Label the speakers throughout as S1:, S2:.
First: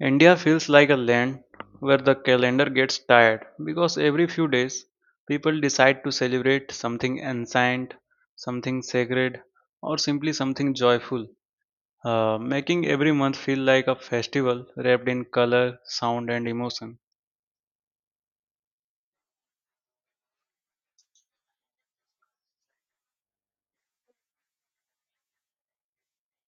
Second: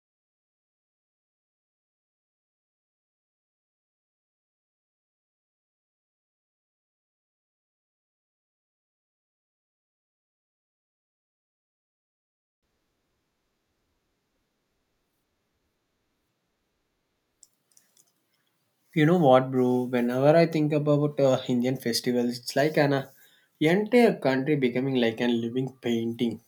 S1: India feels like a land where the calendar gets tired because every few days people decide to celebrate something ancient, something sacred, or simply something joyful, making every month feel like a festival wrapped in color, sound, and emotion.
S2: You know what, bro? Whenever I think about Indian festivals, it's like an entire country becoming like a living painting.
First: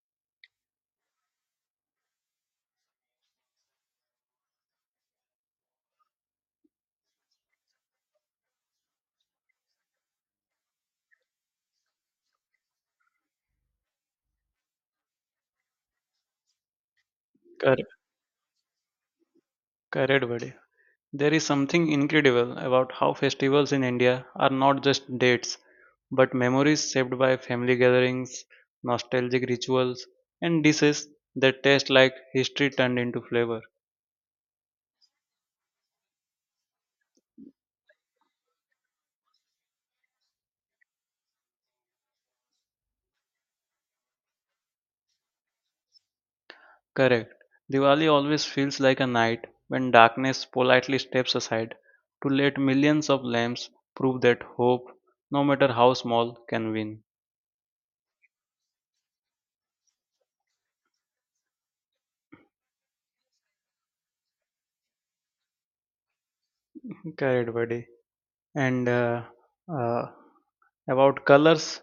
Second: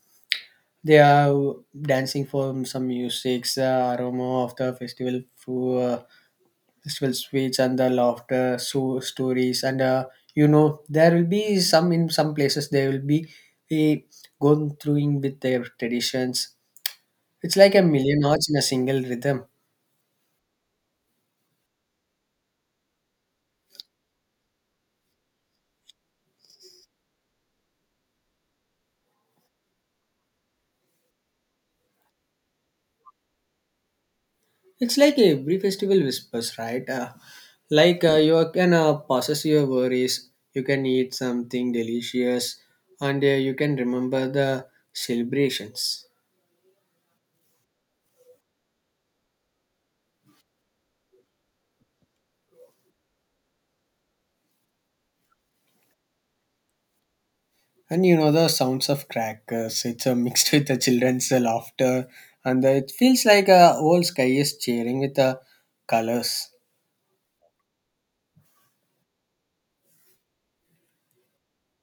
S2: They are dancing for some music, the aroma of the festival food, festival sweets, and the laughter, so stories, and you know there will be some in some places they will be eh, going through in with their traditions. It's like a
S1: Correct,
S2: million hearts in a single rhythm.
S1: correct, buddy. There is something incredible about how festivals in India are not just dates but memories shaped by family gatherings, nostalgic rituals, and dishes that taste like history turned into flavor.
S2: It's like every festival whispers, right? Like you can process your worries, you can eat something delicious, and you can remember the celebrations.
S1: Correct. Diwali always feels like a night when darkness politely steps aside to let millions of lamps prove that hope, no matter how small, can win.
S2: And you know the sounds of crackers. It's mixed with the children's laughter, and it feels like a whole sky is cheering with the colors.
S1: Correct, buddy. And uh, about colors,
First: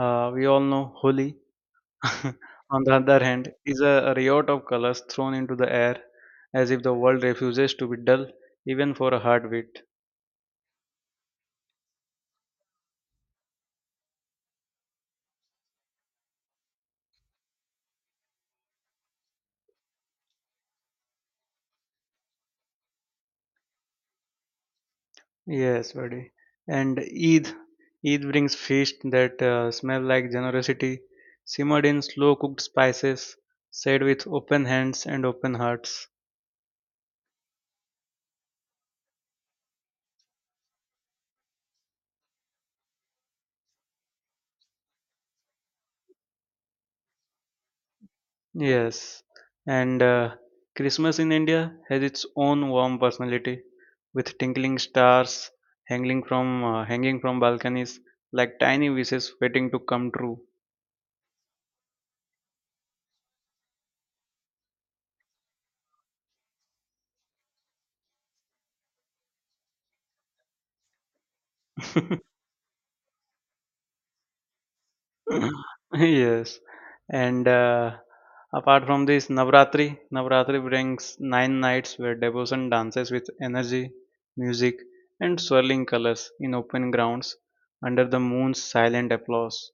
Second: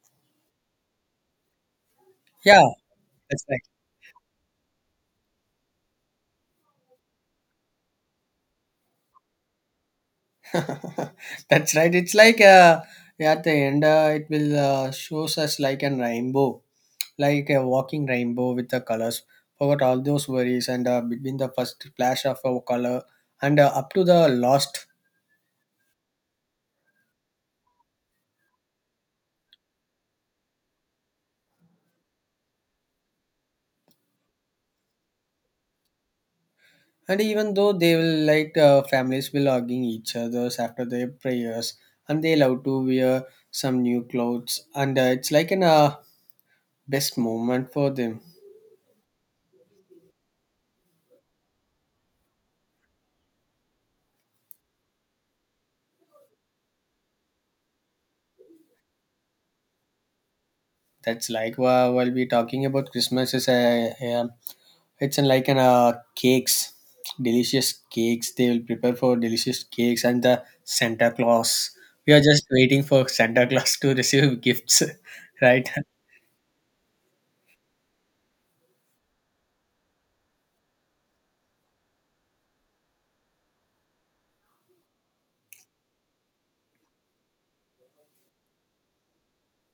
S1: we all know Holi
S2: Yeah,
S1: on the other
S2: that's
S1: hand,
S2: right.
S1: is a riot of colors thrown into the air as if the world refuses to be dull even for a heartbeat.
S2: That's right. It's like yeah, at the end, it will shows us like an rainbow, like a walking rainbow with the colors. Forgot all those worries and between the first flash of a color and up to the lost.
S1: Yes, buddy. And Eid, Eid brings feast that smell like generosity, simmered in slow cooked spices, said with open hands and open hearts.
S2: And even though they will like families will hugging each others after their prayers, and they love to wear some new clothes, and it's like an best moment for them.
S1: Yes, and Christmas in India has its own warm personality, with twinkling stars hanging from balconies like tiny wishes waiting to come true.
S2: That's like, while we talking about Christmas is a It's an- like an cakes, delicious cakes. They will prepare for delicious cakes and the Santa Claus. We are just waiting for Santa Claus to receive gifts, right?
S1: Yes, and apart from this, Navratri, Navratri brings nine nights where devotion dances with energy, music, and swirling colors in open grounds under the moon's silent applause.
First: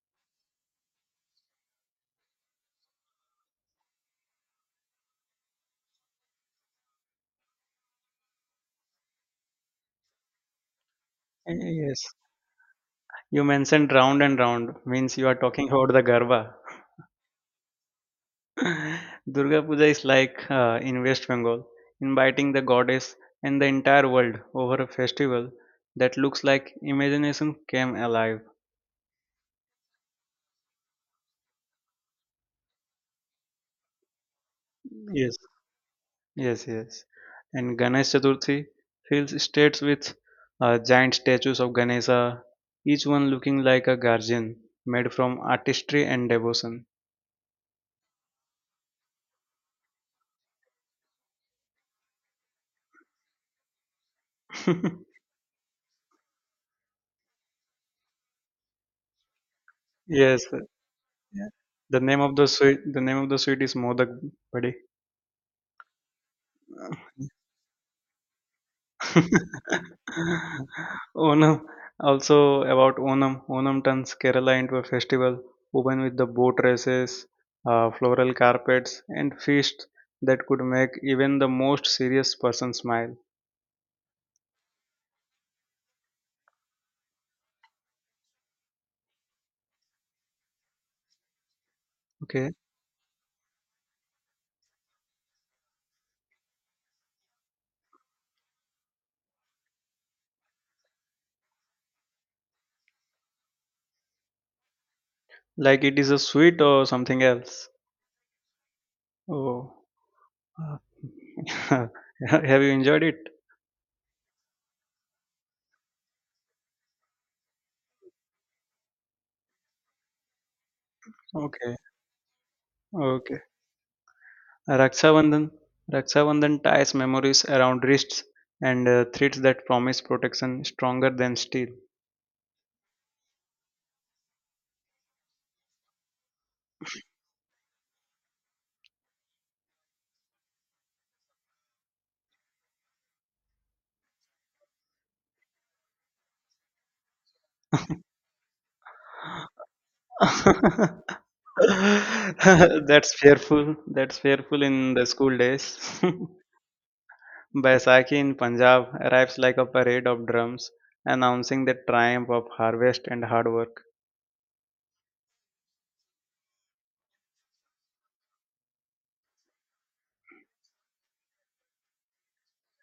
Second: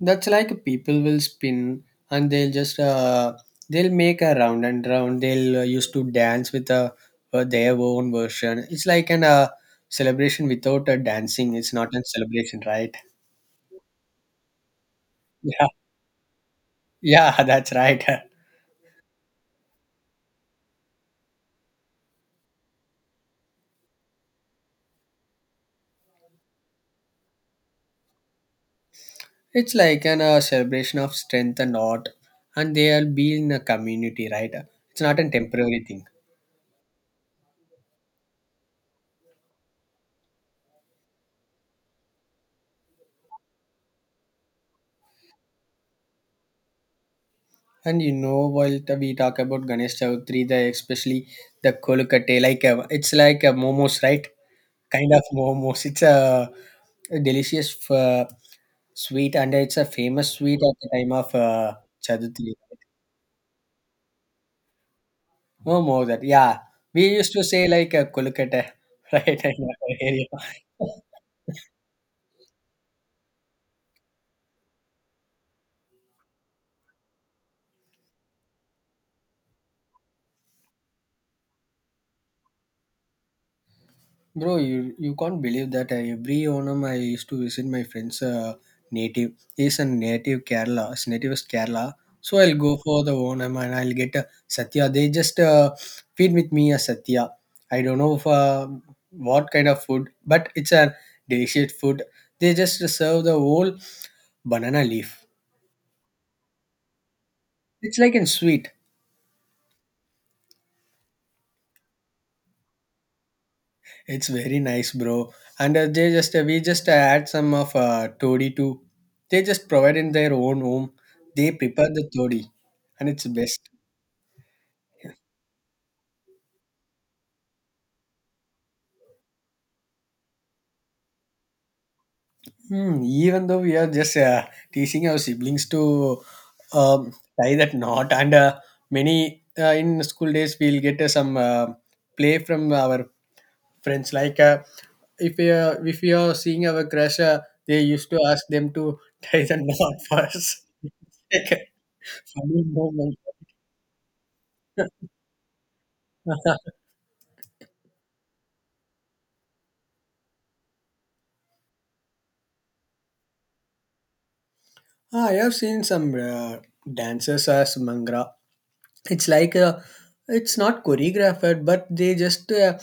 S2: That's like people will spin and they'll just they'll make a round and round. They'll used to dance with their own version. It's like an celebration without dancing. It's not a
S1: Yes.
S2: celebration, right?
S1: You mentioned round and round means you are
S2: Yeah,
S1: talking about the Garba.
S2: yeah, that's right.
S1: Durga Puja is like in West Bengal, inviting the goddess and the entire world over a festival that looks like imagination came alive.
S2: It's like an celebration of strength and art, and they are being a community, right? It's not a
S1: Yes,
S2: temporary thing.
S1: yes, yes. And Ganesh Chaturthi fills states with giant statues of Ganesha, each one looking like a guardian made from artistry and devotion.
S2: And you know, while we talk about Ganesh Chowdhury, the especially the kolkate, like a, it's like a momos, right? Kind of momos. It's a delicious sweet, and it's a famous
S1: yes,
S2: sweet at the time of
S1: yeah. The name of the
S2: Chowdhury.
S1: sweet the name of the sweet is Modak, buddy.
S2: Oh, more that, yeah. We used to say like a kolkate, right? In our area.
S1: Onam. Also about Onam. Onam turns Kerala into a festival, woven with the boat races, floral carpets, and feasts that could make even the most serious person smile.
S2: Bro, you can't believe that I, every Onam I used to visit my friend's native. He's a native Kerala. His native is Kerala. So
S1: Okay,
S2: I'll go for the Onam and I'll get a Satya. They just feed with me a Satya. I don't know if, what kind of food, but it's a delicious food. They just serve the whole banana leaf.
S1: like it is a sweet or something else.
S2: It's like a sweet.
S1: Oh, have you enjoyed it?
S2: It's very nice, bro. And they just we just add some of toddy too. They just provide in their own home. They
S1: Okay,
S2: prepare the toddy, and it's
S1: okay.
S2: best.
S1: Raksabandhan. Raksabandhan ties memories around wrists and threads that promise protection stronger than steel.
S2: Hmm, even though we are just teasing our siblings to um, tie that knot, and many in school days we'll get some play from our friends. Like if we are seeing our crush, they used to ask them to tie the knot first. Funny
S1: That's
S2: moment.
S1: fearful. That's fearful in the school days. Baisakhi in Punjab arrives like a parade of drums announcing the triumph of harvest and hard work.
S2: Ah, I have seen some dancers as Mangra. It's like it's not choreographed, but they just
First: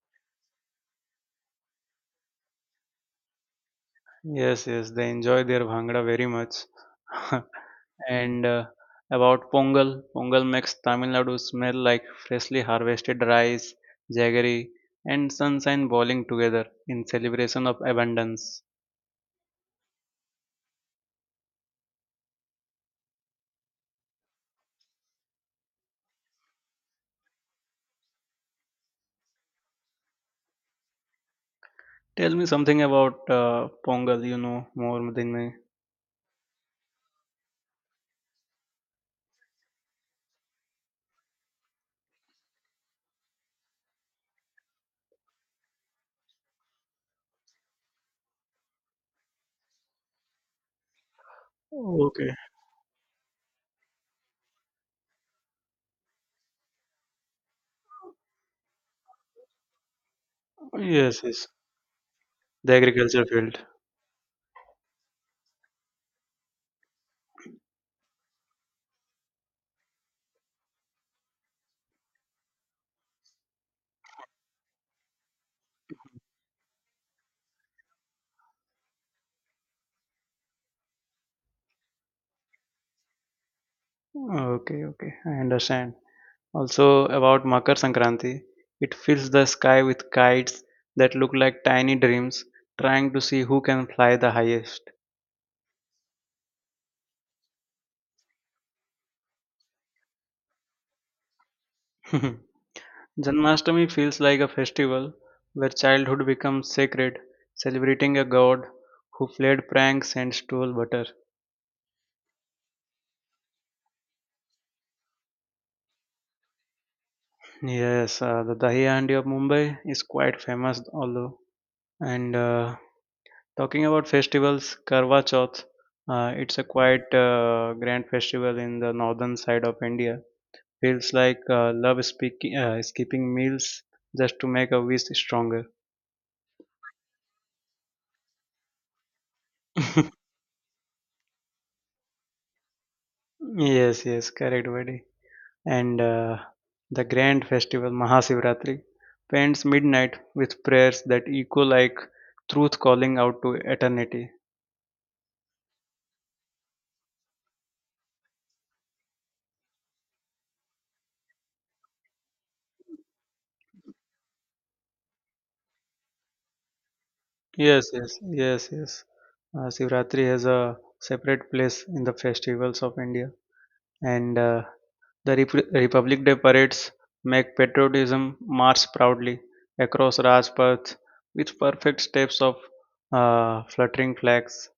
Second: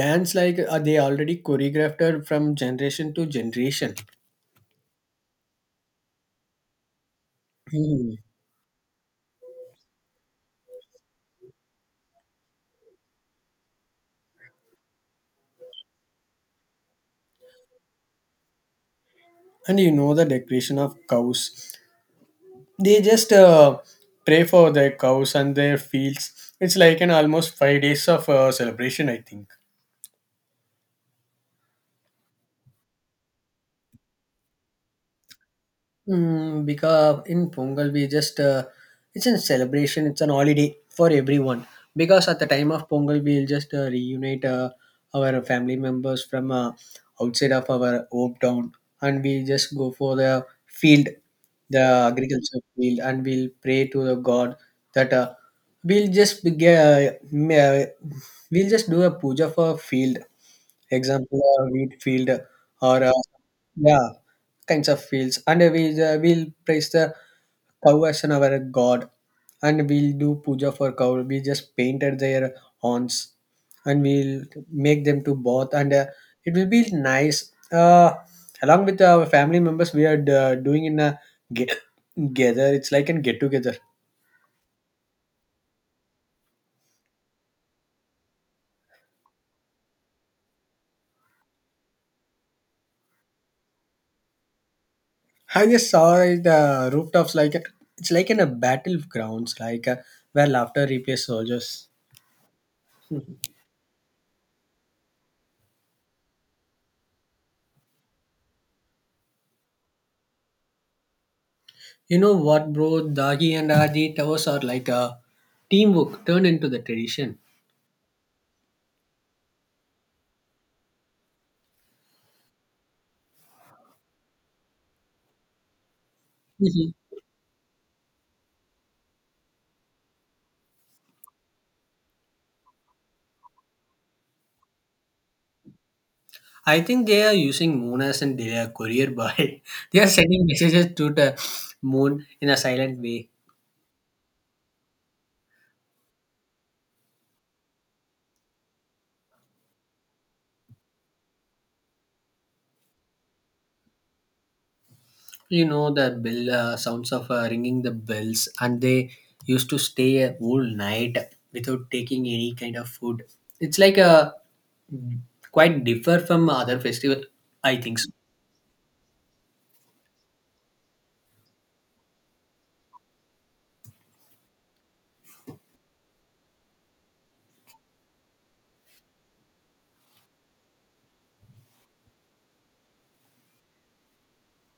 S2: dance like they already choreographed it from generation to generation.
S1: Yes, yes, they enjoy their bhangra very much.
S2: Hmm.
S1: And about Pongal, Pongal makes Tamil Nadu smell like freshly harvested rice, jaggery, and sunshine boiling together in celebration of abundance.
S2: And you know the decoration of cows. They just pray for their cows and their fields. It's like an almost 5 days of celebration, I think.
S1: Tell me something about Pongal, you know more than me.
S2: Mm, because in Pongal we just it's a celebration, it's an holiday for everyone. Because at the time of Pongal we'll just reunite our family members from outside of our home town, and we just go for the field, the
S1: Okay.
S2: agriculture field, and we'll pray to the God that we'll just be- uh, ma- we'll just do a puja for field
S1: Yes,
S2: example
S1: yes,
S2: wheat field
S1: the
S2: or
S1: agriculture field.
S2: yeah kinds of fields and we'll praise the cow as an our god and we'll do puja for cow we just painted their horns and we'll make them to bath and it will be nice along with our family members we are doing in a get together, it's like a get together.
S1: Okay, okay, I understand. Also about Makar Sankranti, it fills the sky with kites that look like tiny dreams trying to see who can fly the highest.
S2: I just saw the rooftops like it's like in a battlegrounds, like where laughter replaces soldiers.
S1: Janmashtami feels like a festival where childhood becomes sacred, celebrating a god who played pranks and stole butter.
S2: You know what, bro? Dagi and Adi towers are like a teamwork turned into the tradition.
S1: Yes, the Dahi Handi of Mumbai is quite famous, although. And talking about festivals, Karwa Chauth, it's a
S2: Mhm.
S1: quite grand festival in the northern side of India feels like love speaking, skipping meals just to make a wish stronger.
S2: I think they are using moon as in their courier boy. They are sending messages to the moon in a silent way.
S1: Yes, yes, correct, buddy. And the grand festival Mahashivratri paints midnight with prayers that echo like truth calling out to eternity.
S2: You know the bell sounds of ringing the bells, and they used to stay a whole night without taking any kind of food. It's like a quite differ from other festival. I
S1: Yes,
S2: think so.
S1: yes, yes, yes. Sivratri has a separate place in the festivals of India, and Republic Day parades make patriotism march proudly across Rajpath with perfect steps of fluttering flags.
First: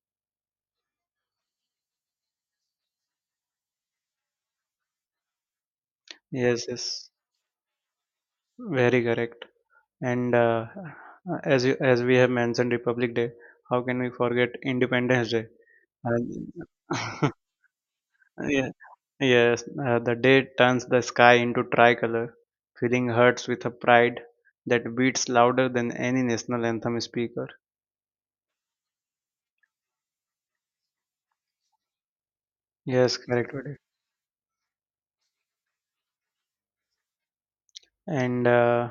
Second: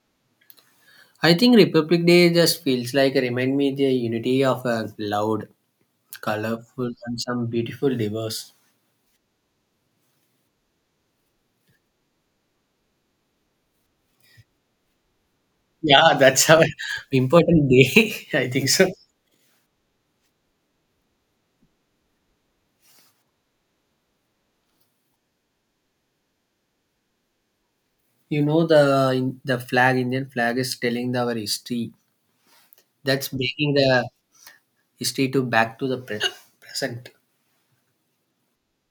S2: I think Republic Day just feels like a remind me the unity of a loud,
S1: Yes,
S2: colorful,
S1: yes,
S2: and some beautiful diverse.
S1: very correct. And as you, as we have mentioned Republic Day, how can we forget Independence Day?
S2: Yeah, that's our
S1: Uh,
S2: important day. I think
S1: yeah,
S2: so.
S1: yes, the day turns the sky into tricolor, filling hearts with a pride that beats louder than any national anthem speaker.
S2: You know the flag, Indian flag is telling our history.
S1: Yes,
S2: That's
S1: correct.
S2: making the history to back to the present.
S1: And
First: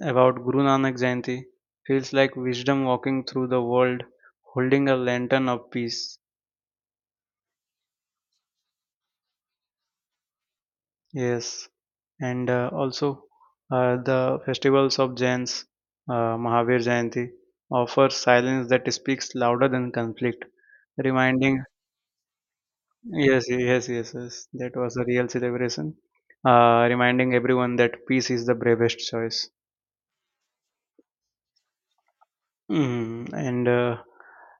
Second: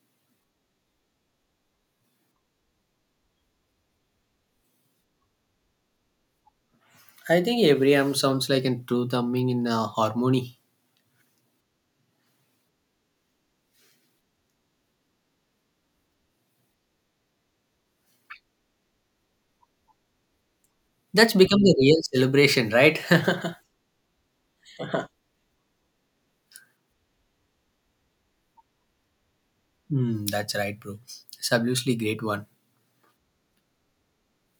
S1: about Guru Nanak Jayanti feels like wisdom walking through the world holding a lantern of peace.
S2: I think every am sounds like a true thumbing in harmony.
S1: Yes, and also the festivals of Jains, Mahavir Jayanti, offer silence that speaks louder than conflict,
S2: That's become
S1: reminding
S2: the real celebration, right?
S1: yes, yes, yes, yes, that was a real celebration, reminding everyone that peace is the bravest choice.
S2: Hmm, that's right, bro. It's absolutely great one.
S1: Mhm. And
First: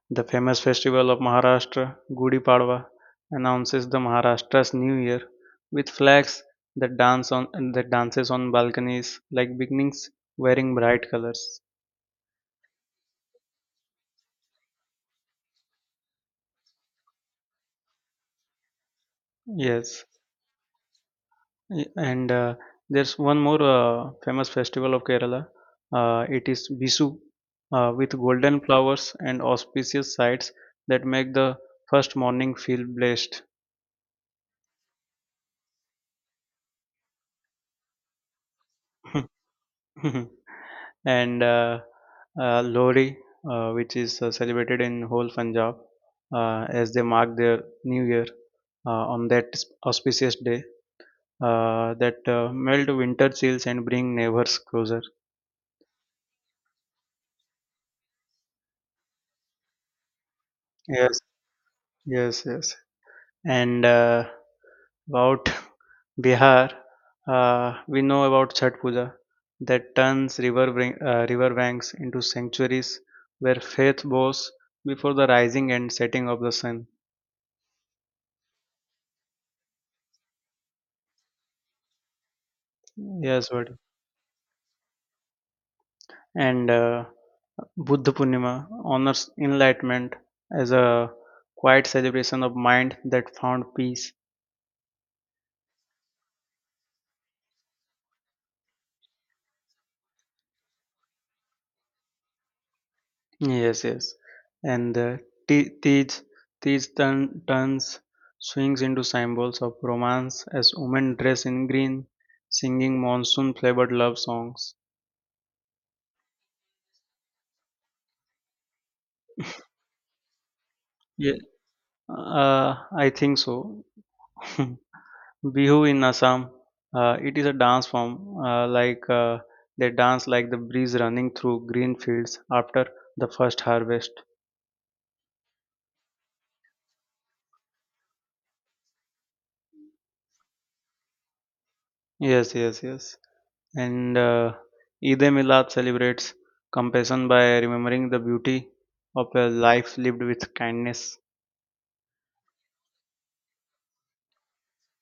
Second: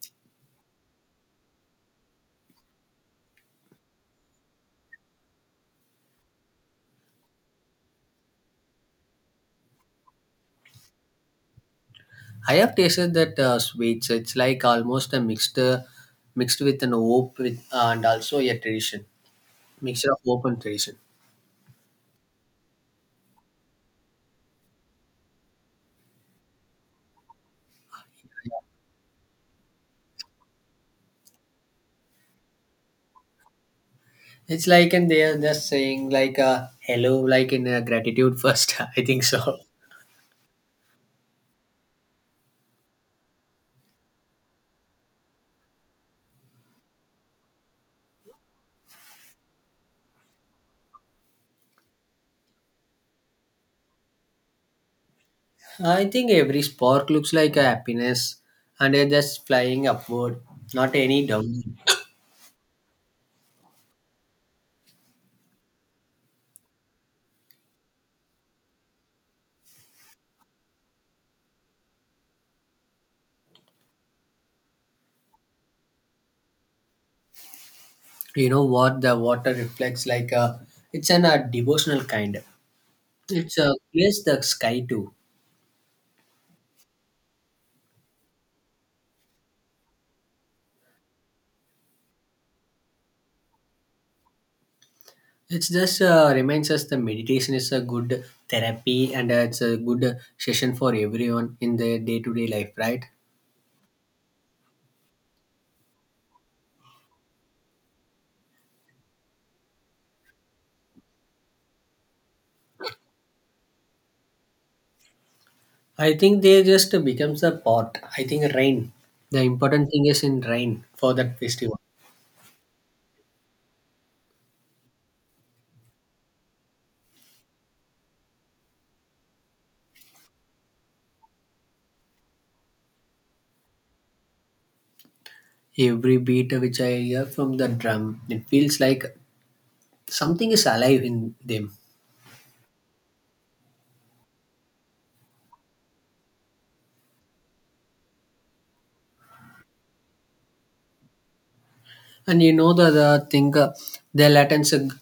S1: the famous festival of Maharashtra, Gudi Padwa, announces the Maharashtra's New Year with flags that dance on that dances on balconies like beginnings wearing bright colors.
S2: I have tasted that sweets. It's like almost a mixture mixed with an hope with, and also a tradition,
S1: Yes,
S2: mixture of hope and tradition.
S1: And there's one more famous festival of Kerala. It is Bisu, with golden flowers and auspicious sights that make the first morning feel blessed.
S2: It's like and they are just saying like hello, like in gratitude first. I think so.
S1: and Lohri, which is celebrated in whole Punjab as they mark their New Year on that auspicious day that melt winter chills and bring neighbors closer.
S2: I think every spark looks like a happiness, and they're just flying upward, not
S1: Yes,
S2: any down.
S1: yes, yes. And about Bihar, we know about Chhat Puja that turns river banks into sanctuaries where faith bows before the rising and setting of the sun.
S2: You know what the water reflects like a. It's an a devotional kind.
S1: Yes,
S2: It's
S1: what?
S2: a clears the sky too.
S1: And Buddha Purnima honors enlightenment as a quiet celebration of mind that found peace.
S2: It's just reminds us the meditation is a good therapy and it's a good session for everyone in their day to day life, right?
S1: Yes, yes. And Ti- Tej Tej turns swings into symbols of romance as women dress in green, singing monsoon flavored love songs.
S2: I think they just becomes a part. I think rain. The important thing is in rain for
S1: Yeah,
S2: that festival.
S1: I think so. Bihu in Assam, it is a dance form like they dance like the breeze running through green fields after the first harvest.
S2: Every beat which I hear from the drum, it feels like something is alive in them.
S1: Yes, yes, yes. And Eid Milad celebrates compassion by remembering the beauty of a life lived with kindness.
S2: And you know the thing, their latents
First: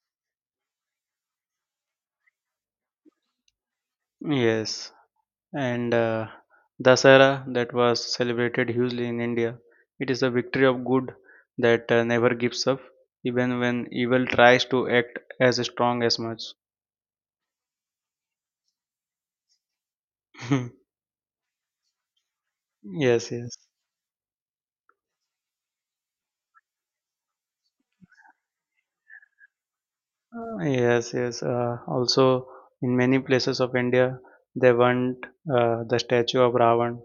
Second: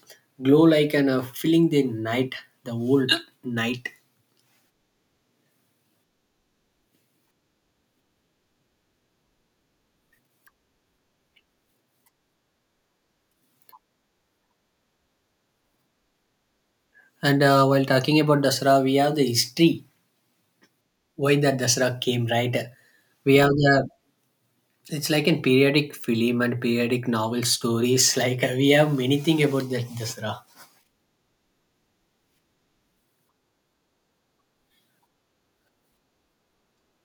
S2: glow like an filling the night, the old night.
S1: Yes, and Dasara that was celebrated hugely in India. It is the victory of good that never gives up, even when evil tries to act as strong as much.
S2: And while talking about Dasra, we have the history
S1: Hmm.
S2: why the Dasra came, right?
S1: Yes,
S2: We have
S1: yes,
S2: the it's like in periodic film and periodic novel stories. Like we have many thing about the Dasra,
S1: yes, yes. Also, in many places of India, they want the statue of Ravan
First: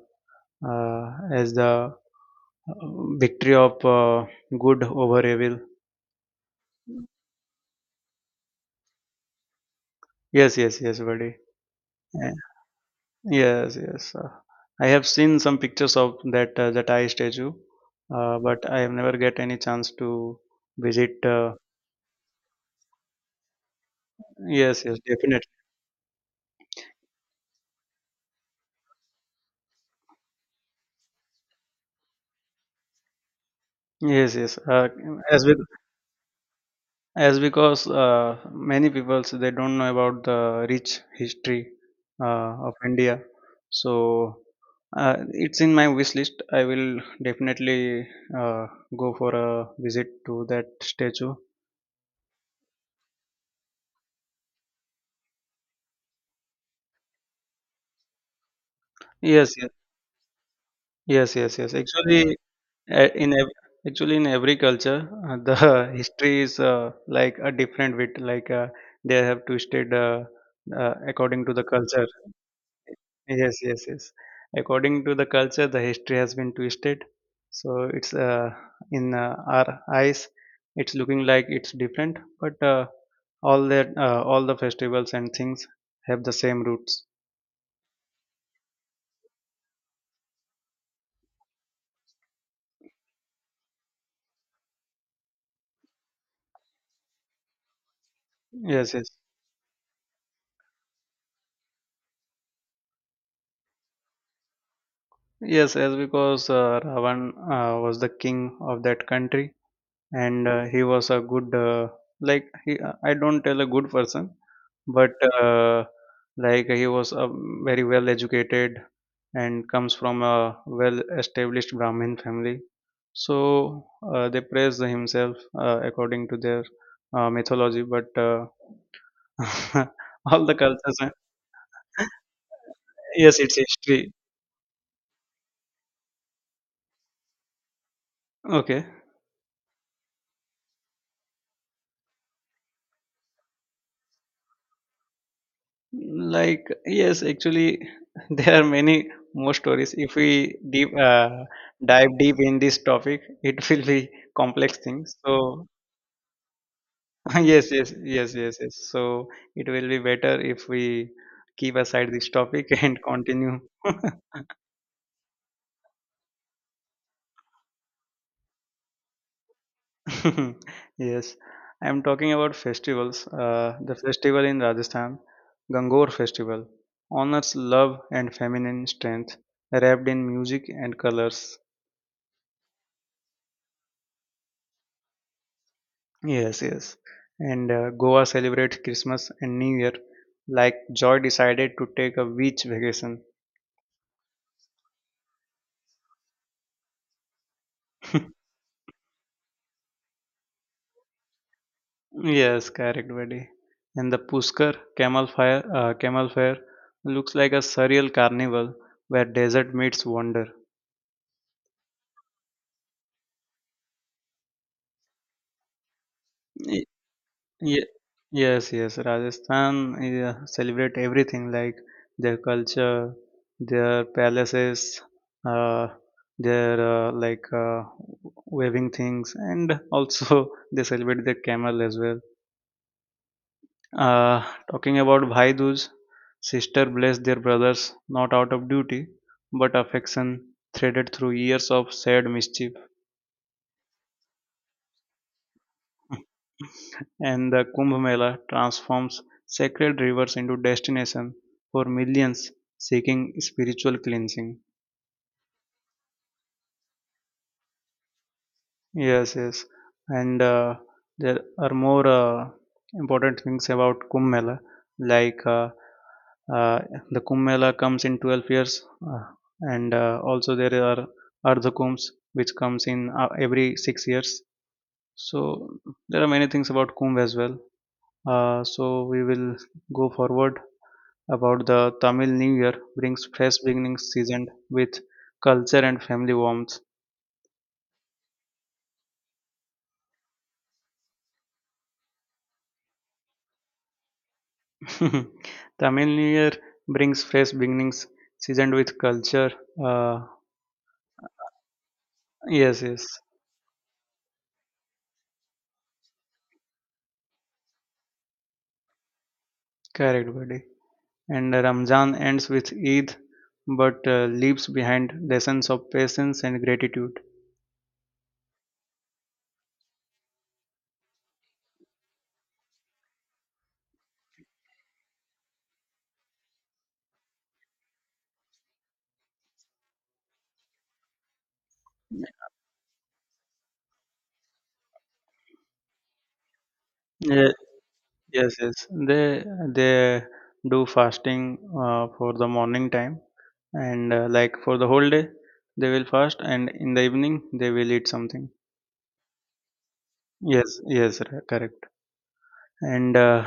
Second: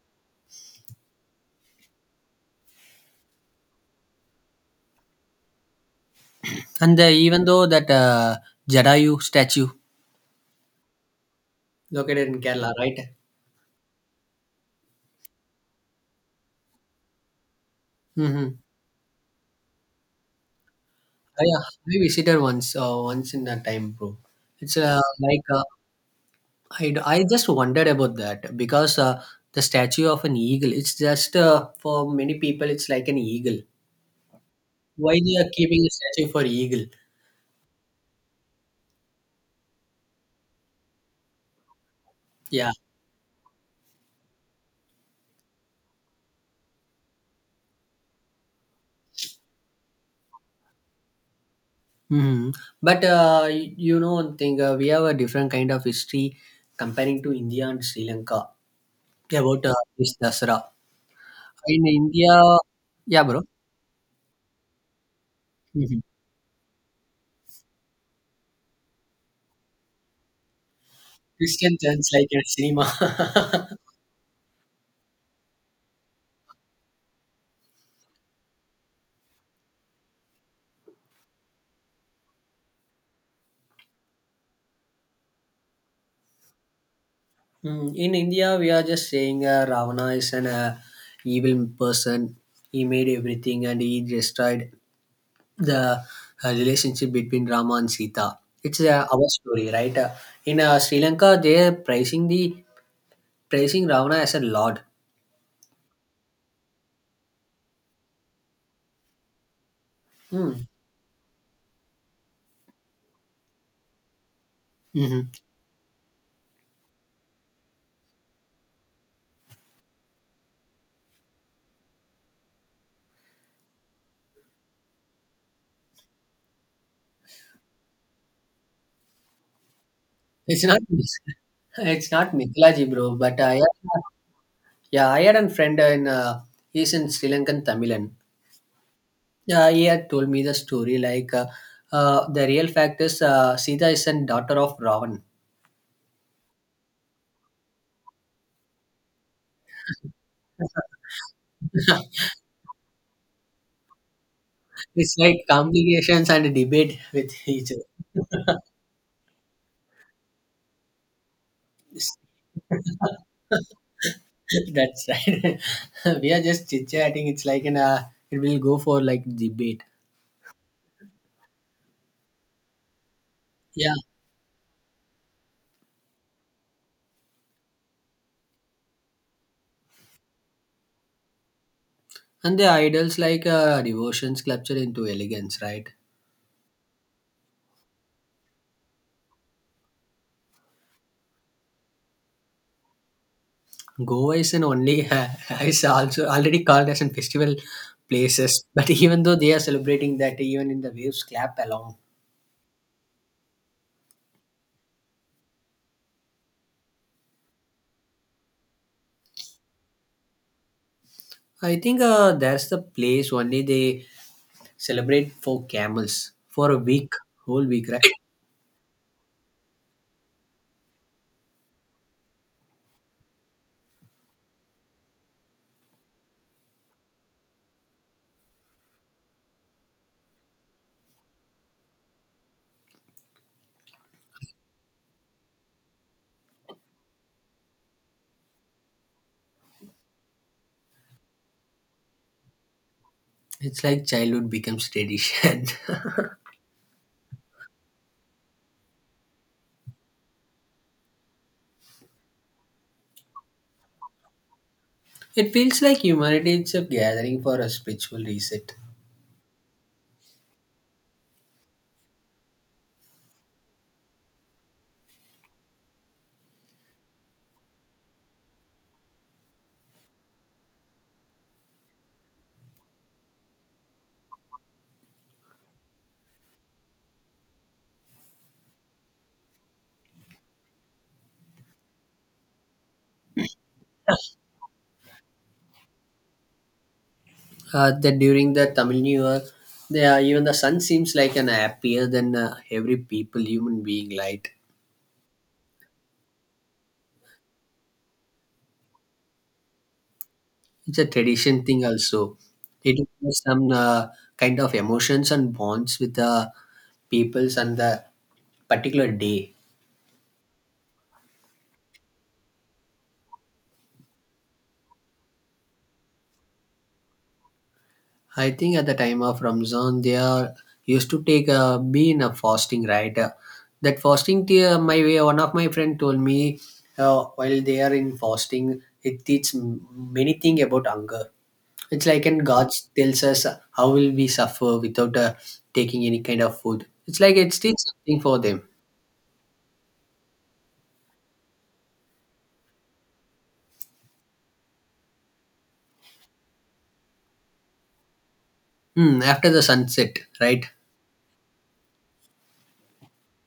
S1: uh, as the uh, victory of good over evil.
S2: and even though that Jadayu statue
S1: Yes, yes, yes, buddy.
S2: located
S1: Yeah.
S2: in Kerala, right?
S1: Yes, yes. I have seen some pictures of that I statue,
S2: Mm-hmm.
S1: but I have never get any chance to visit.
S2: I, uh, I visited once, once in a time, bro. It's
S1: Yes, yes,
S2: uh, like
S1: definitely.
S2: uh, I just wondered about that because the statue of an eagle. It's just for many people, it's like an eagle.
S1: Yes, yes.
S2: Why they
S1: As
S2: are
S1: with
S2: keeping a statue for eagle?
S1: as because many people so they don't know about the rich history
S2: Yeah,
S1: of India, so it's in my wish list. I will definitely uh, go for a visit to that statue.
S2: hmm. But you know one thing, we have a different kind of history comparing to India and Sri Lanka. Yeah,
S1: Yes,
S2: about
S1: yes,
S2: this Dasara.
S1: yes, yes, yes.
S2: In India,
S1: Actually, uh,
S2: yeah,
S1: in
S2: bro.
S1: ev- actually in every culture, the
S2: Hmm.
S1: history is like a different bit. Like they have twisted according to the
S2: Christian
S1: culture.
S2: chants like a
S1: Yes,
S2: cinema.
S1: yes, yes. According to the culture, the history has been twisted. So it's in our eyes, it's looking like it's different, but all the festivals and things have the same roots.
S2: Mm, in India, we are just saying Ravana is an evil person. He made everything and he destroyed the relationship between Rama and Sita. It's
S1: Yes, yes,
S2: our story, right? In Sri Lanka, they are praising Ravana as a lord.
S1: yes, yes. Because Ravan was the king of that country, and
S2: Mm.
S1: he was a good like he I don't tell a good person but
S2: Hmm.
S1: uh, like he was a very well educated and comes from a well established brahmin family so they praise himself according to their mythology but all the
S2: It's not
S1: cultures
S2: it's not Mikalaji, bro. But
S1: yes
S2: I
S1: it's
S2: had,
S1: history
S2: yeah, I had a friend in he's in Sri Lankan Tamilan.
S1: okay.
S2: Yeah, he had told me the story like the real fact is Sita is a daughter of Ravan.
S1: Like yes, actually, there are many more stories. If we deep dive deep in this topic, it will be complex
S2: It's
S1: things.
S2: like
S1: So
S2: complications and debate with
S1: yes,
S2: each other.
S1: yes, yes, yes, yes. So it will be better if we keep aside this topic and continue.
S2: That's right. We are just chit chatting. It's like an it will go for like debate.
S1: yes, I am talking about festivals.
S2: Yeah,
S1: The festival in Rajasthan, Gangor Festival, honors love and feminine strength, wrapped in music and colors.
S2: and the idols like devotions sculpture into elegance, right?
S1: Yes, yes. And Goa celebrates Christmas and New Year like Joy decided to take a beach vacation.
S2: Goa is an only is also already called as a festival places, but even though they are celebrating that even in the waves clap along.
S1: Yes, correct, buddy. And the camel fair looks like a surreal carnival where desert meets wonder.
S2: I think that's the place only they celebrate for camels for a week, whole week,
S1: Ye-
S2: right?
S1: yes, yes. Rajasthan yeah, celebrate everything like their culture, their palaces, uh, their waving things, and also they celebrate their camel as well. Uh, talking about Bhai Dooj, sister blessed their brothers not out of duty, but affection threaded through years of sad mischief.
S2: It's like childhood becomes tradition.
S1: And the Kumbh Mela transforms sacred rivers into destination for millions seeking spiritual cleansing.
S2: It feels like humanity is a gathering for a spiritual reset.
S1: Yes, yes, and there are more important things about Kumbh Mela, like uh, the Kumbh Mela comes in 12 years, and also there are Ardha Kumbhs which comes in every 6 years. So there are many things about Kumbh as well. So we will go forward about the Tamil New Year brings fresh beginnings seasoned with culture and family warmth.
S2: That during the Tamil New Year, they are, even the sun seems like an happier than every people human being light.
S1: Tamil New Year brings fresh beginnings seasoned with culture. Uh,
S2: It's a tradition thing also.
S1: yes,
S2: It
S1: yes,
S2: is some kind of emotions and bonds with the peoples and the particular day.
S1: correct, buddy. And Ramzan ends with Eid but leaves behind lessons of patience and gratitude.
S2: I think at the time of Ramzan, they are used to take a be in a fasting, right? That fasting, tea, my way, one of my friend told me while they are in fasting, it teaches many things about hunger. It's like and God tells us how will we suffer without taking any kind of food. It's like it teaches something for
S1: Yes,
S2: them.
S1: yes. They do fasting for the morning time, and like for the whole day, they will fast, and in the evening they will eat something.
S2: Hmm. After the sunset, right?
S1: Yes, yes, correct. And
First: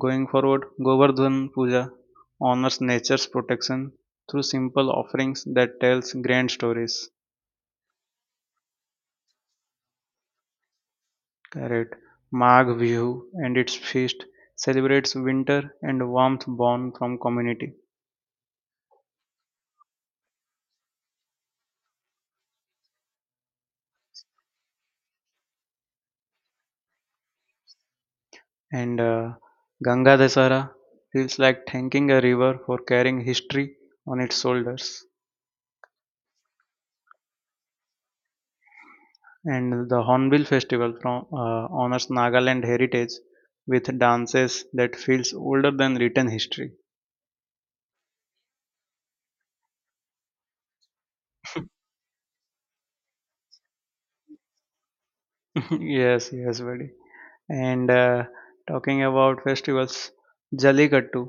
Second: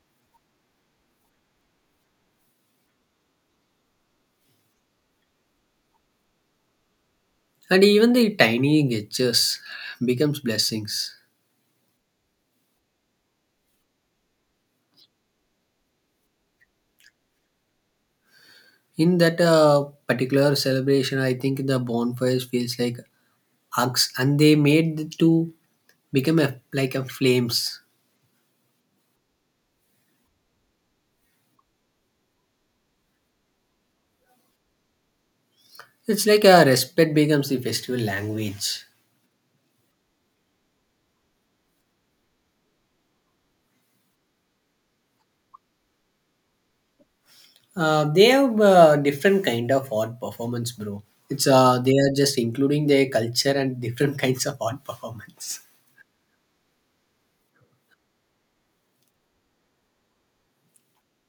S1: going forward, Govardhan Puja honors nature's protection through simple offerings that tells grand stories.
S2: And even the tiny gestures becomes blessings.
S1: Correct. Magh Bihu and its feast celebrates winter and warmth born from community.
S2: In that particular celebration, I think the bonfires feels like arcs, and they made it to become a, like a flames.
S1: And Ganga Dasara feels like thanking a river for carrying history on its shoulders.
S2: It's like a respect becomes the festival language.
S1: And the Hornbill Festival honors Nagaland heritage with dances that feels older than written history.
S2: They have different kind of art performance, bro. It's They are just including their culture and different kinds of art performance.
S1: Yes, yes, buddy. And Talking about festivals, Jallikattu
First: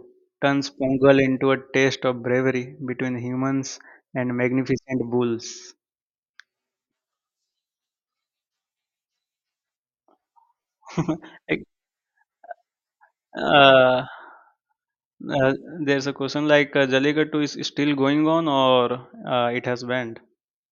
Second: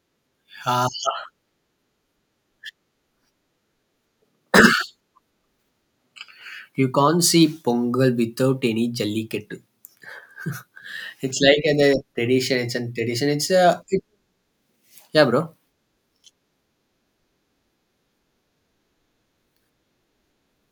S1: turns
S2: Uh,
S1: Pongal into a taste of bravery between humans and magnificent bulls.
S2: you can't see Pongal without any jallikattu. It's like
S1: Like,
S2: in a the tradition. It's a tradition.
S1: uh,
S2: Yeah,
S1: Uh,
S2: bro,
S1: there's a question Jallikattu is still going on or it has banned?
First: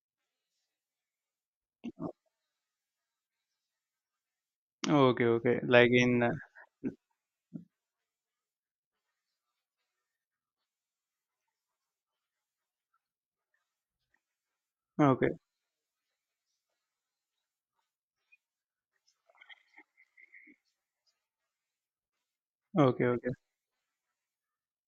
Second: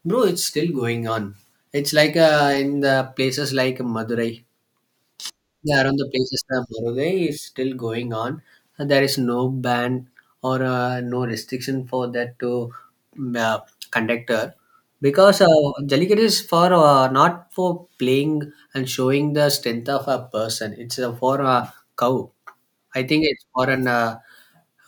S2: bro. It's still going on. It's like in the places like Madurai.
S1: Okay, okay.
S2: Yeah,
S1: Like
S2: around the
S1: in
S2: places like Madurai is still going on. And there is no ban or no restriction for that to mm, uh, conductor
S1: okay,
S2: because Jallikat is for not for playing and showing the strength of a person. It's for a cow. I
S1: okay,
S2: think
S1: okay.
S2: it's for an uh,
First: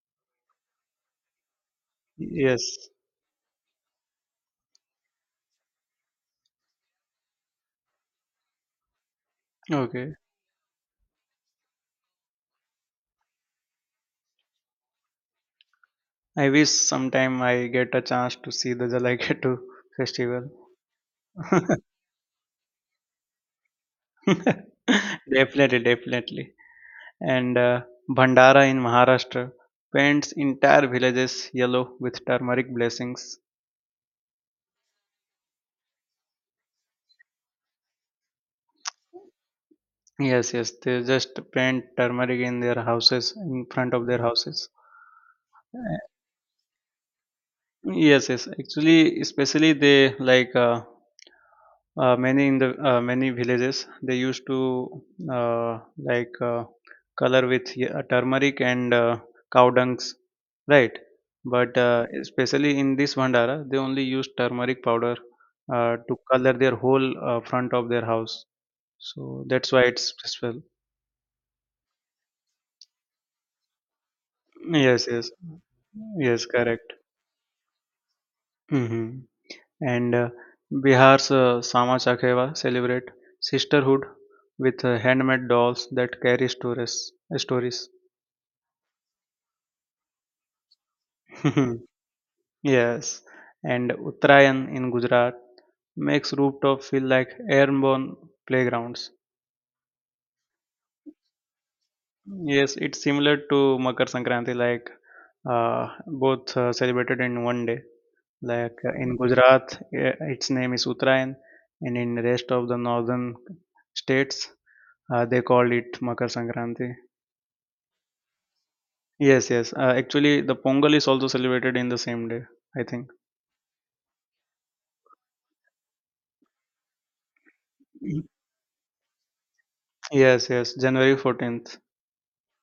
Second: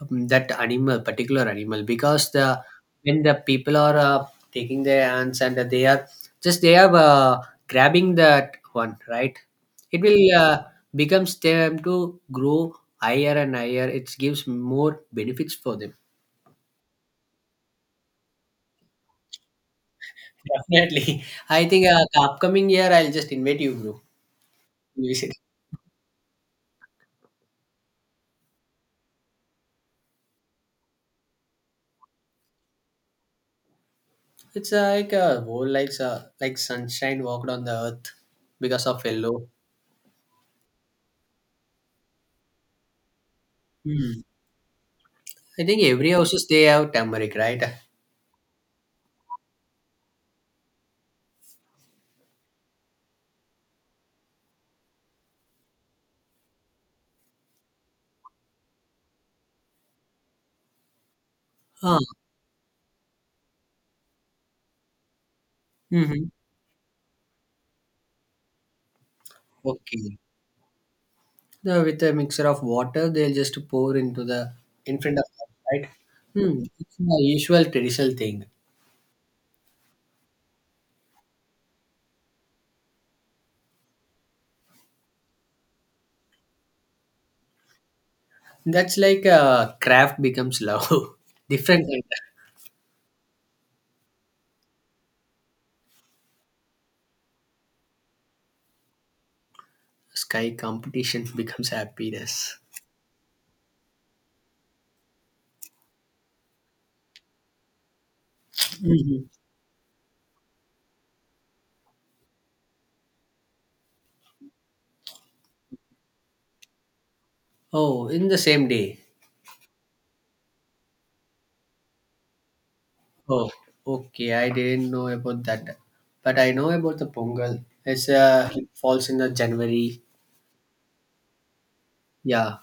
S2: um, that animal, particular animal, because the
S1: Yes.
S2: when the people are taking their ants and they are just they are grabbing that one, right? It
S1: Okay.
S2: will becomes them to grow higher and higher. It gives more benefits for them.
S1: I wish sometime I get a chance to see the Jallikattu festival.
S2: Definitely, I think the upcoming year I'll just invite you, bro. You visit.
S1: Definitely, definitely. And Bhandara in Maharashtra paints entire villages yellow with turmeric blessings.
S2: It's like a whole like sunshine walked on the earth because of yellow.
S1: Yes, yes. They just paint turmeric in their houses, in front of their
S2: Hmm.
S1: houses.
S2: I think every houses they have turmeric, right?
S1: Yes, yes. Actually, especially they many in the many villages they used to uh, like uh, color with turmeric and cow dungs, right? But especially in this Vandara, they only use turmeric powder to
S2: Huh.
S1: color their whole front of their house. So that's why it's
S2: Okay.
S1: special.
S2: The, with a mixture of water, they'll just pour into the in
S1: Yes,
S2: front of
S1: yes,
S2: them, right?
S1: yes.
S2: Hmm.
S1: Correct.
S2: It's a usual traditional thing.
S1: Hmm. And Bihar's Sama Chakheva celebrate sisterhood with handmade dolls that carry stories.
S2: That's like craft becomes love. Different kind
S1: Yes, and Uttarayan in Gujarat makes rooftop feel like airborne playgrounds.
S2: of sky competition becomes happiness.
S1: Yes, it's similar to Makar Sankranti, like both celebrated in 1 day. In
S2: Mhm.
S1: Gujarat, eh, its name is Uttarayan, and in rest of the northern states, they call it Makar Sankranti.
S2: Oh, in the same day.
S1: Yes, yes. Actually, the Pongal is also celebrated in the same day, I think.
S2: Oh, okay. I didn't know about that, but I know about the Pongal.
S1: Mhm.
S2: It falls in the January.
S1: Yes, yes. January 14th.
S2: Yeah,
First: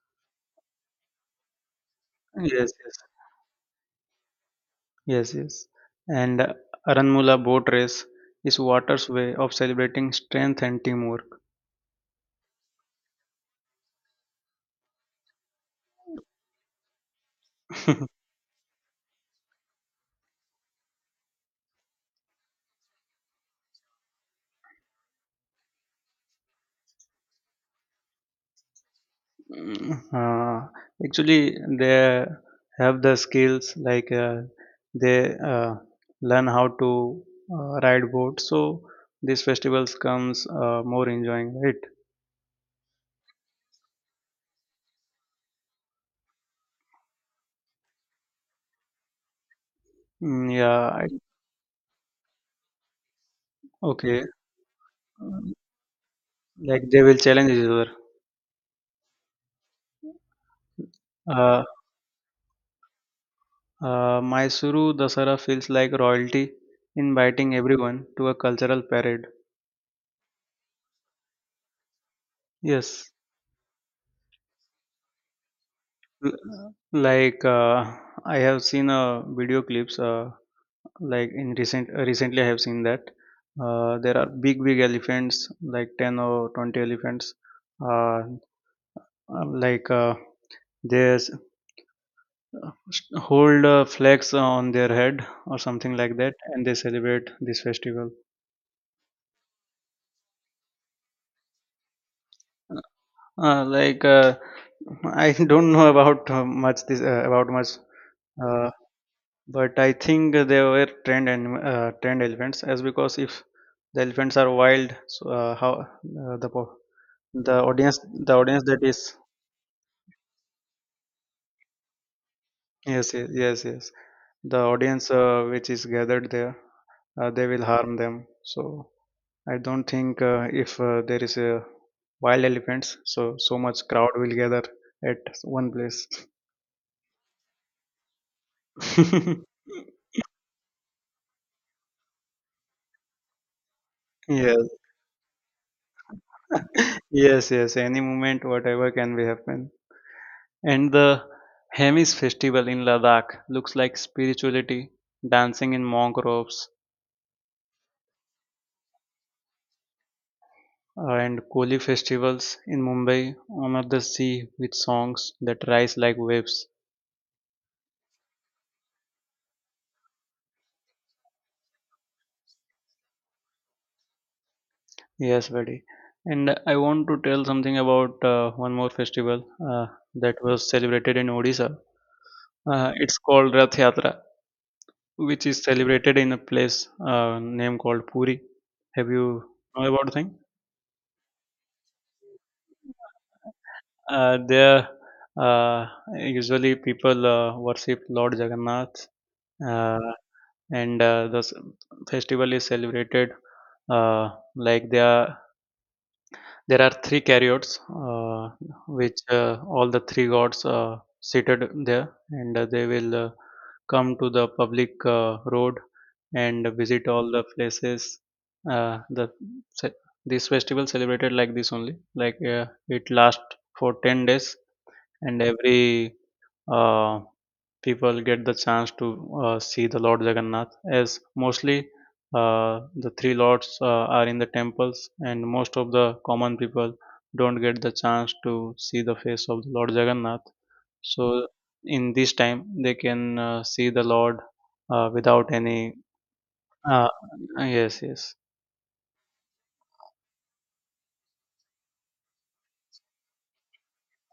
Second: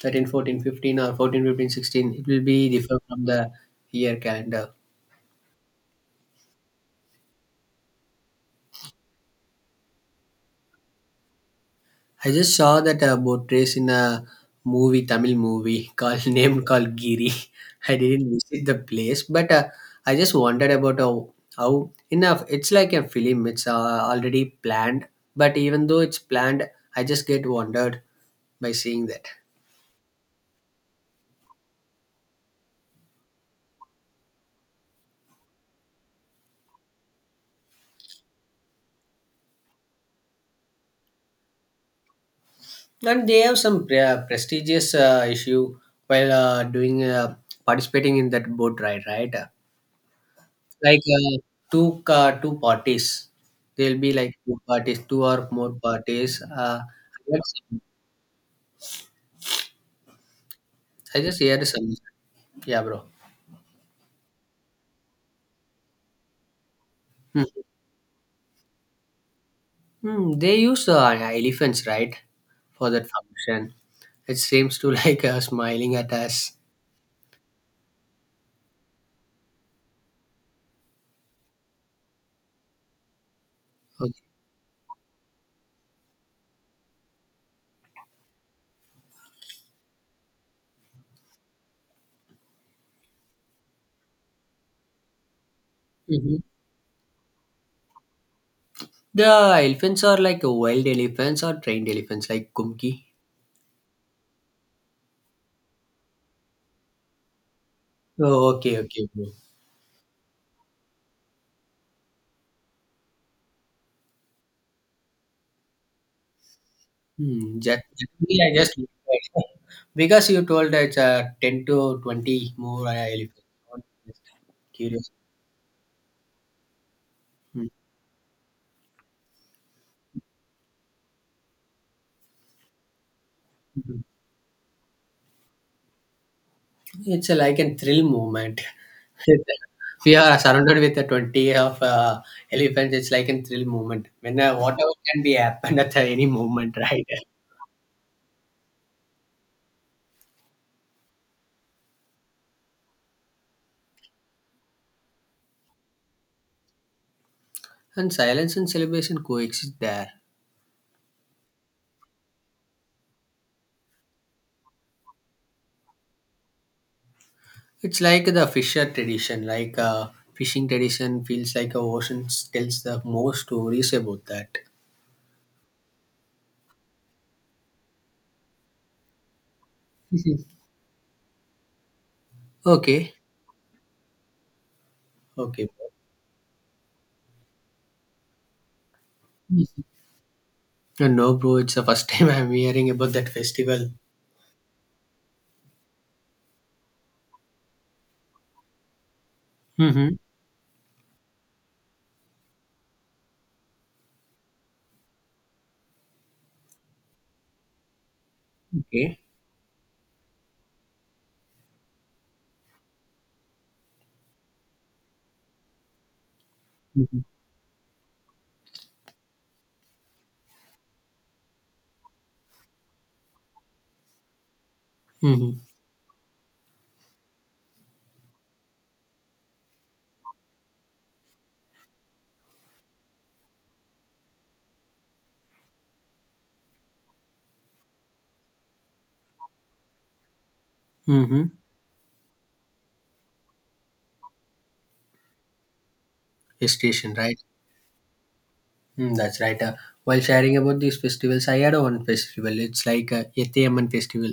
S2: 13, 14, 15, or 14, 15, 16. It will
S1: Yes,
S2: be
S1: yes.
S2: different from the year calendar.
S1: Yes, yes. And Aranmula boat race is water's way of celebrating strength and teamwork.
S2: I just saw that boat race in a movie, Tamil movie called named called Giri. I didn't visit the place, but I just wondered about how enough. It's like a film. It's already planned, but even though it's planned, I just get wondered by seeing that.
S1: Mm, Uh, actually, they have the skills they uh, learn how to ride boats. So these festivals comes more enjoying, right?
S2: And they have some prestigious issue while doing participating in that boat ride, right?
S1: Mm.
S2: Like
S1: Yeah.
S2: two parties. There'll be
S1: Okay,
S2: like two parties, two or
S1: um,
S2: more parties.
S1: like they will challenge each
S2: That's-
S1: other.
S2: I just
S1: Uh,
S2: hear some. Yeah, bro.
S1: Mysuru Dasara feels like royalty
S2: Hmm.
S1: inviting everyone to a cultural parade.
S2: Hmm, they use elephants, right, for that
S1: Yes,
S2: function. It seems to like smiling at us.
S1: l- like uh, I have seen video clips. Like in recently, I have seen that
S2: Okay.
S1: there are big elephants, like 10 or 20 elephants. Uh, um, like uh, they hold flags on their head or something like that
S2: Mhm.
S1: and they celebrate this festival.
S2: The elephants are like wild elephants or trained elephants, like Kumki.
S1: uh, like uh, I don't know about much this about much
S2: Oh,
S1: uh,
S2: okay, okay.
S1: but I think they were trained elephants as because if the elephants are wild, so how the po- the
S2: Hmm. Just,
S1: audience the
S2: actually, I
S1: audience
S2: just
S1: that is,
S2: because you told it's 10 to 20 more
S1: yes, yes,
S2: elephants.
S1: yes, yes,
S2: Just
S1: the audience
S2: curious.
S1: which is gathered there, they will
S2: Hmm.
S1: harm them, so I don't think if there is a wild elephants, so so much crowd will gather at one place.
S2: Mhm. It's a, like a thrill moment. We are surrounded with the 20 of elephants. It's like a thrill moment when
S1: Yes,
S2: whatever can be happen at any moment, right?
S1: yes, yes. Any moment, whatever can be happen. And the Hemis festival in Ladakh looks like spirituality, dancing in monk robes,
S2: And silence and celebration coexist there.
S1: and Koli festivals in Mumbai honor the sea with songs that rise like waves.
S2: It's like the fisher tradition like fishing tradition feels like a ocean tells the most stories about that.
S1: Yes, buddy. And I want to tell something about one more festival that was celebrated in Odisha.
S2: Okay.
S1: It's called Rath Yatra, which is
S2: Okay.
S1: celebrated in a place named called Puri. Have you know about the thing?
S2: No, bro, it's the first time I'm hearing about that festival.
S1: Uh, there, uh, usually people worship Lord Jagannath, uh,
S2: Mm-hmm.
S1: and the festival is celebrated, uh, like they are there are three chariots, which
S2: Okay.
S1: all the three gods seated there, and they will come to the public road and visit
S2: Mm-hmm.
S1: all the places. Uh, the ce- this festival celebrated like this only, like it lasts for 10 days, and
S2: Mm-hmm.
S1: every uh, people get the chance to see the Lord Jagannath, as mostly the three lords are in the temples, and most of the common people don't get the chance to see the face of the Lord Jagannath.
S2: Mm-hmm.
S1: So, in this time, they can see the Lord without any. Uh,
S2: Gestation, right?
S1: yes, yes.
S2: Mm, that's right. While sharing about these festivals, I had one festival. It's like a Yetiyamman festival.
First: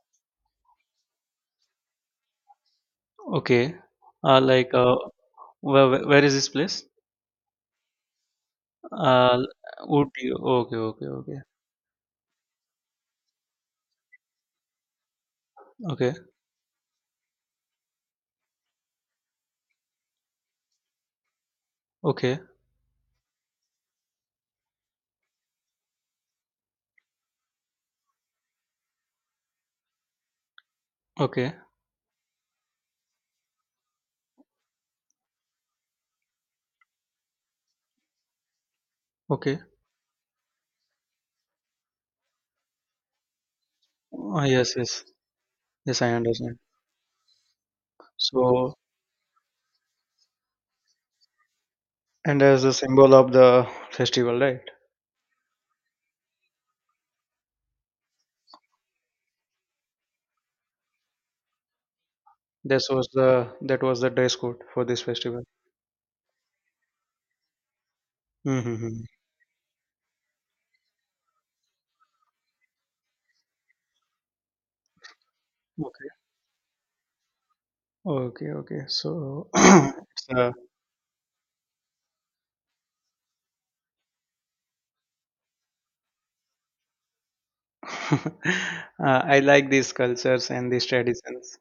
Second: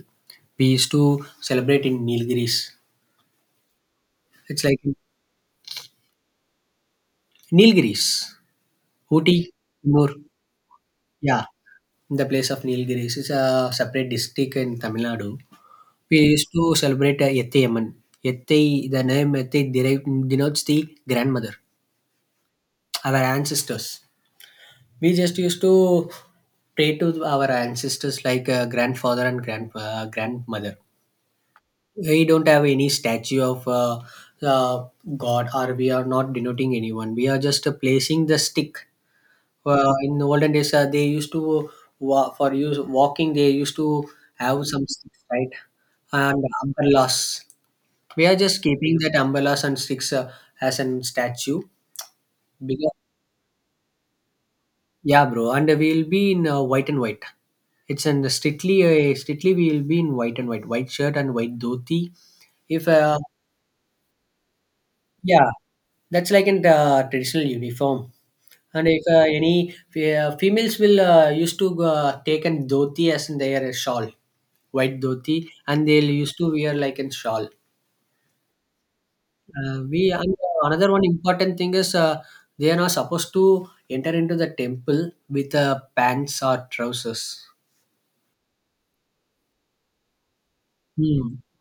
S2: We used to celebrate in Nilgiris.
S1: Okay.
S2: It's
S1: Like,
S2: like
S1: where, where is this place?
S2: Nilgiris,
S1: Uh,
S2: Ooty, More.
S1: Ooty. Okay, okay, okay,
S2: Yeah, in the place of Nilgiris. It's a separate district in Tamil Nadu.
S1: okay,
S2: We used to celebrate Yetiyamman. Yettai, the name Yettai derive, denotes the grandmother,
S1: okay,
S2: our ancestors. We just used to pray to our ancestors like grandfather and grandmother.
S1: okay,
S2: We don't have any statue of uh, God, or we are not denoting anyone. We are just placing the stick.
S1: okay.
S2: In the olden days, they used to, for use, walking, they used to have
S1: Yes,
S2: some
S1: yes.
S2: sticks, right?
S1: Yes, I
S2: And
S1: understand.
S2: umbrellas. We are just
S1: So,
S2: keeping that umbrellas and sticks as an statue.
S1: and as a
S2: Because,
S1: symbol of the festival, right?
S2: yeah, bro, and we'll be in white and white. It's an strictly strictly we'll be in white and white, white shirt and white dhoti. If
S1: This was the that was the dress code for this festival.
S2: yeah, that's like in the traditional uniform. And
S1: Mm-hmm.
S2: if any females will used to take an dhoti as in their shawl, white dhoti, and they'll
S1: Okay,
S2: used to wear like a shawl.
S1: okay, okay. So,
S2: Uh, we
S1: it's,
S2: and another one important thing is they are not supposed to enter into the temple with pants or trousers.
S1: uh, I like these cultures and these
S2: Hmm.
S1: traditions.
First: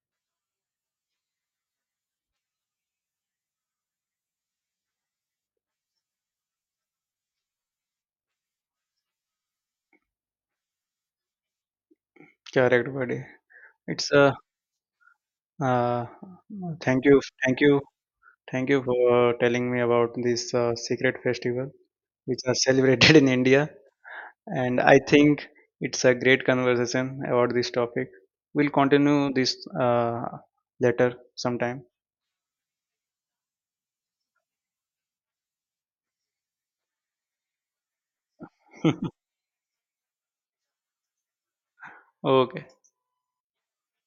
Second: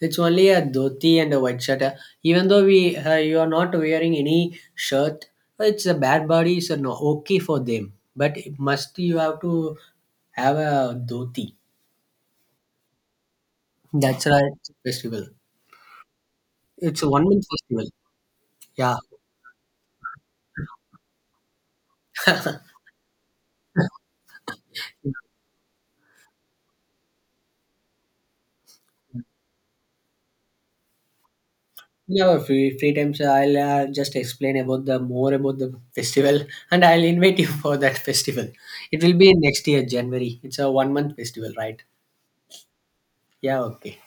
S2: It's only a dhoti and a white shirt. Even though we you are not wearing any shirt, it's a bad body, so no okay for them. But it must you have to have a dhoti.
S1: Correct, buddy. It's
S2: That's
S1: a
S2: right festival.
S1: uh, uh,
S2: It's
S1: thank
S2: a
S1: you,
S2: 1 month
S1: thank you,
S2: festival.
S1: thank you
S2: Yeah.
S1: for telling me about this secret festival which are celebrated in India. And I think it's a great conversation about this topic. We'll continue this later sometime.
S2: No, free times. I'll just explain about the more about the festival, and I'll invite you for that festival. It will be next year, January. It's a 1 month festival, right?
S1: Okay.
S2: Yeah, okay.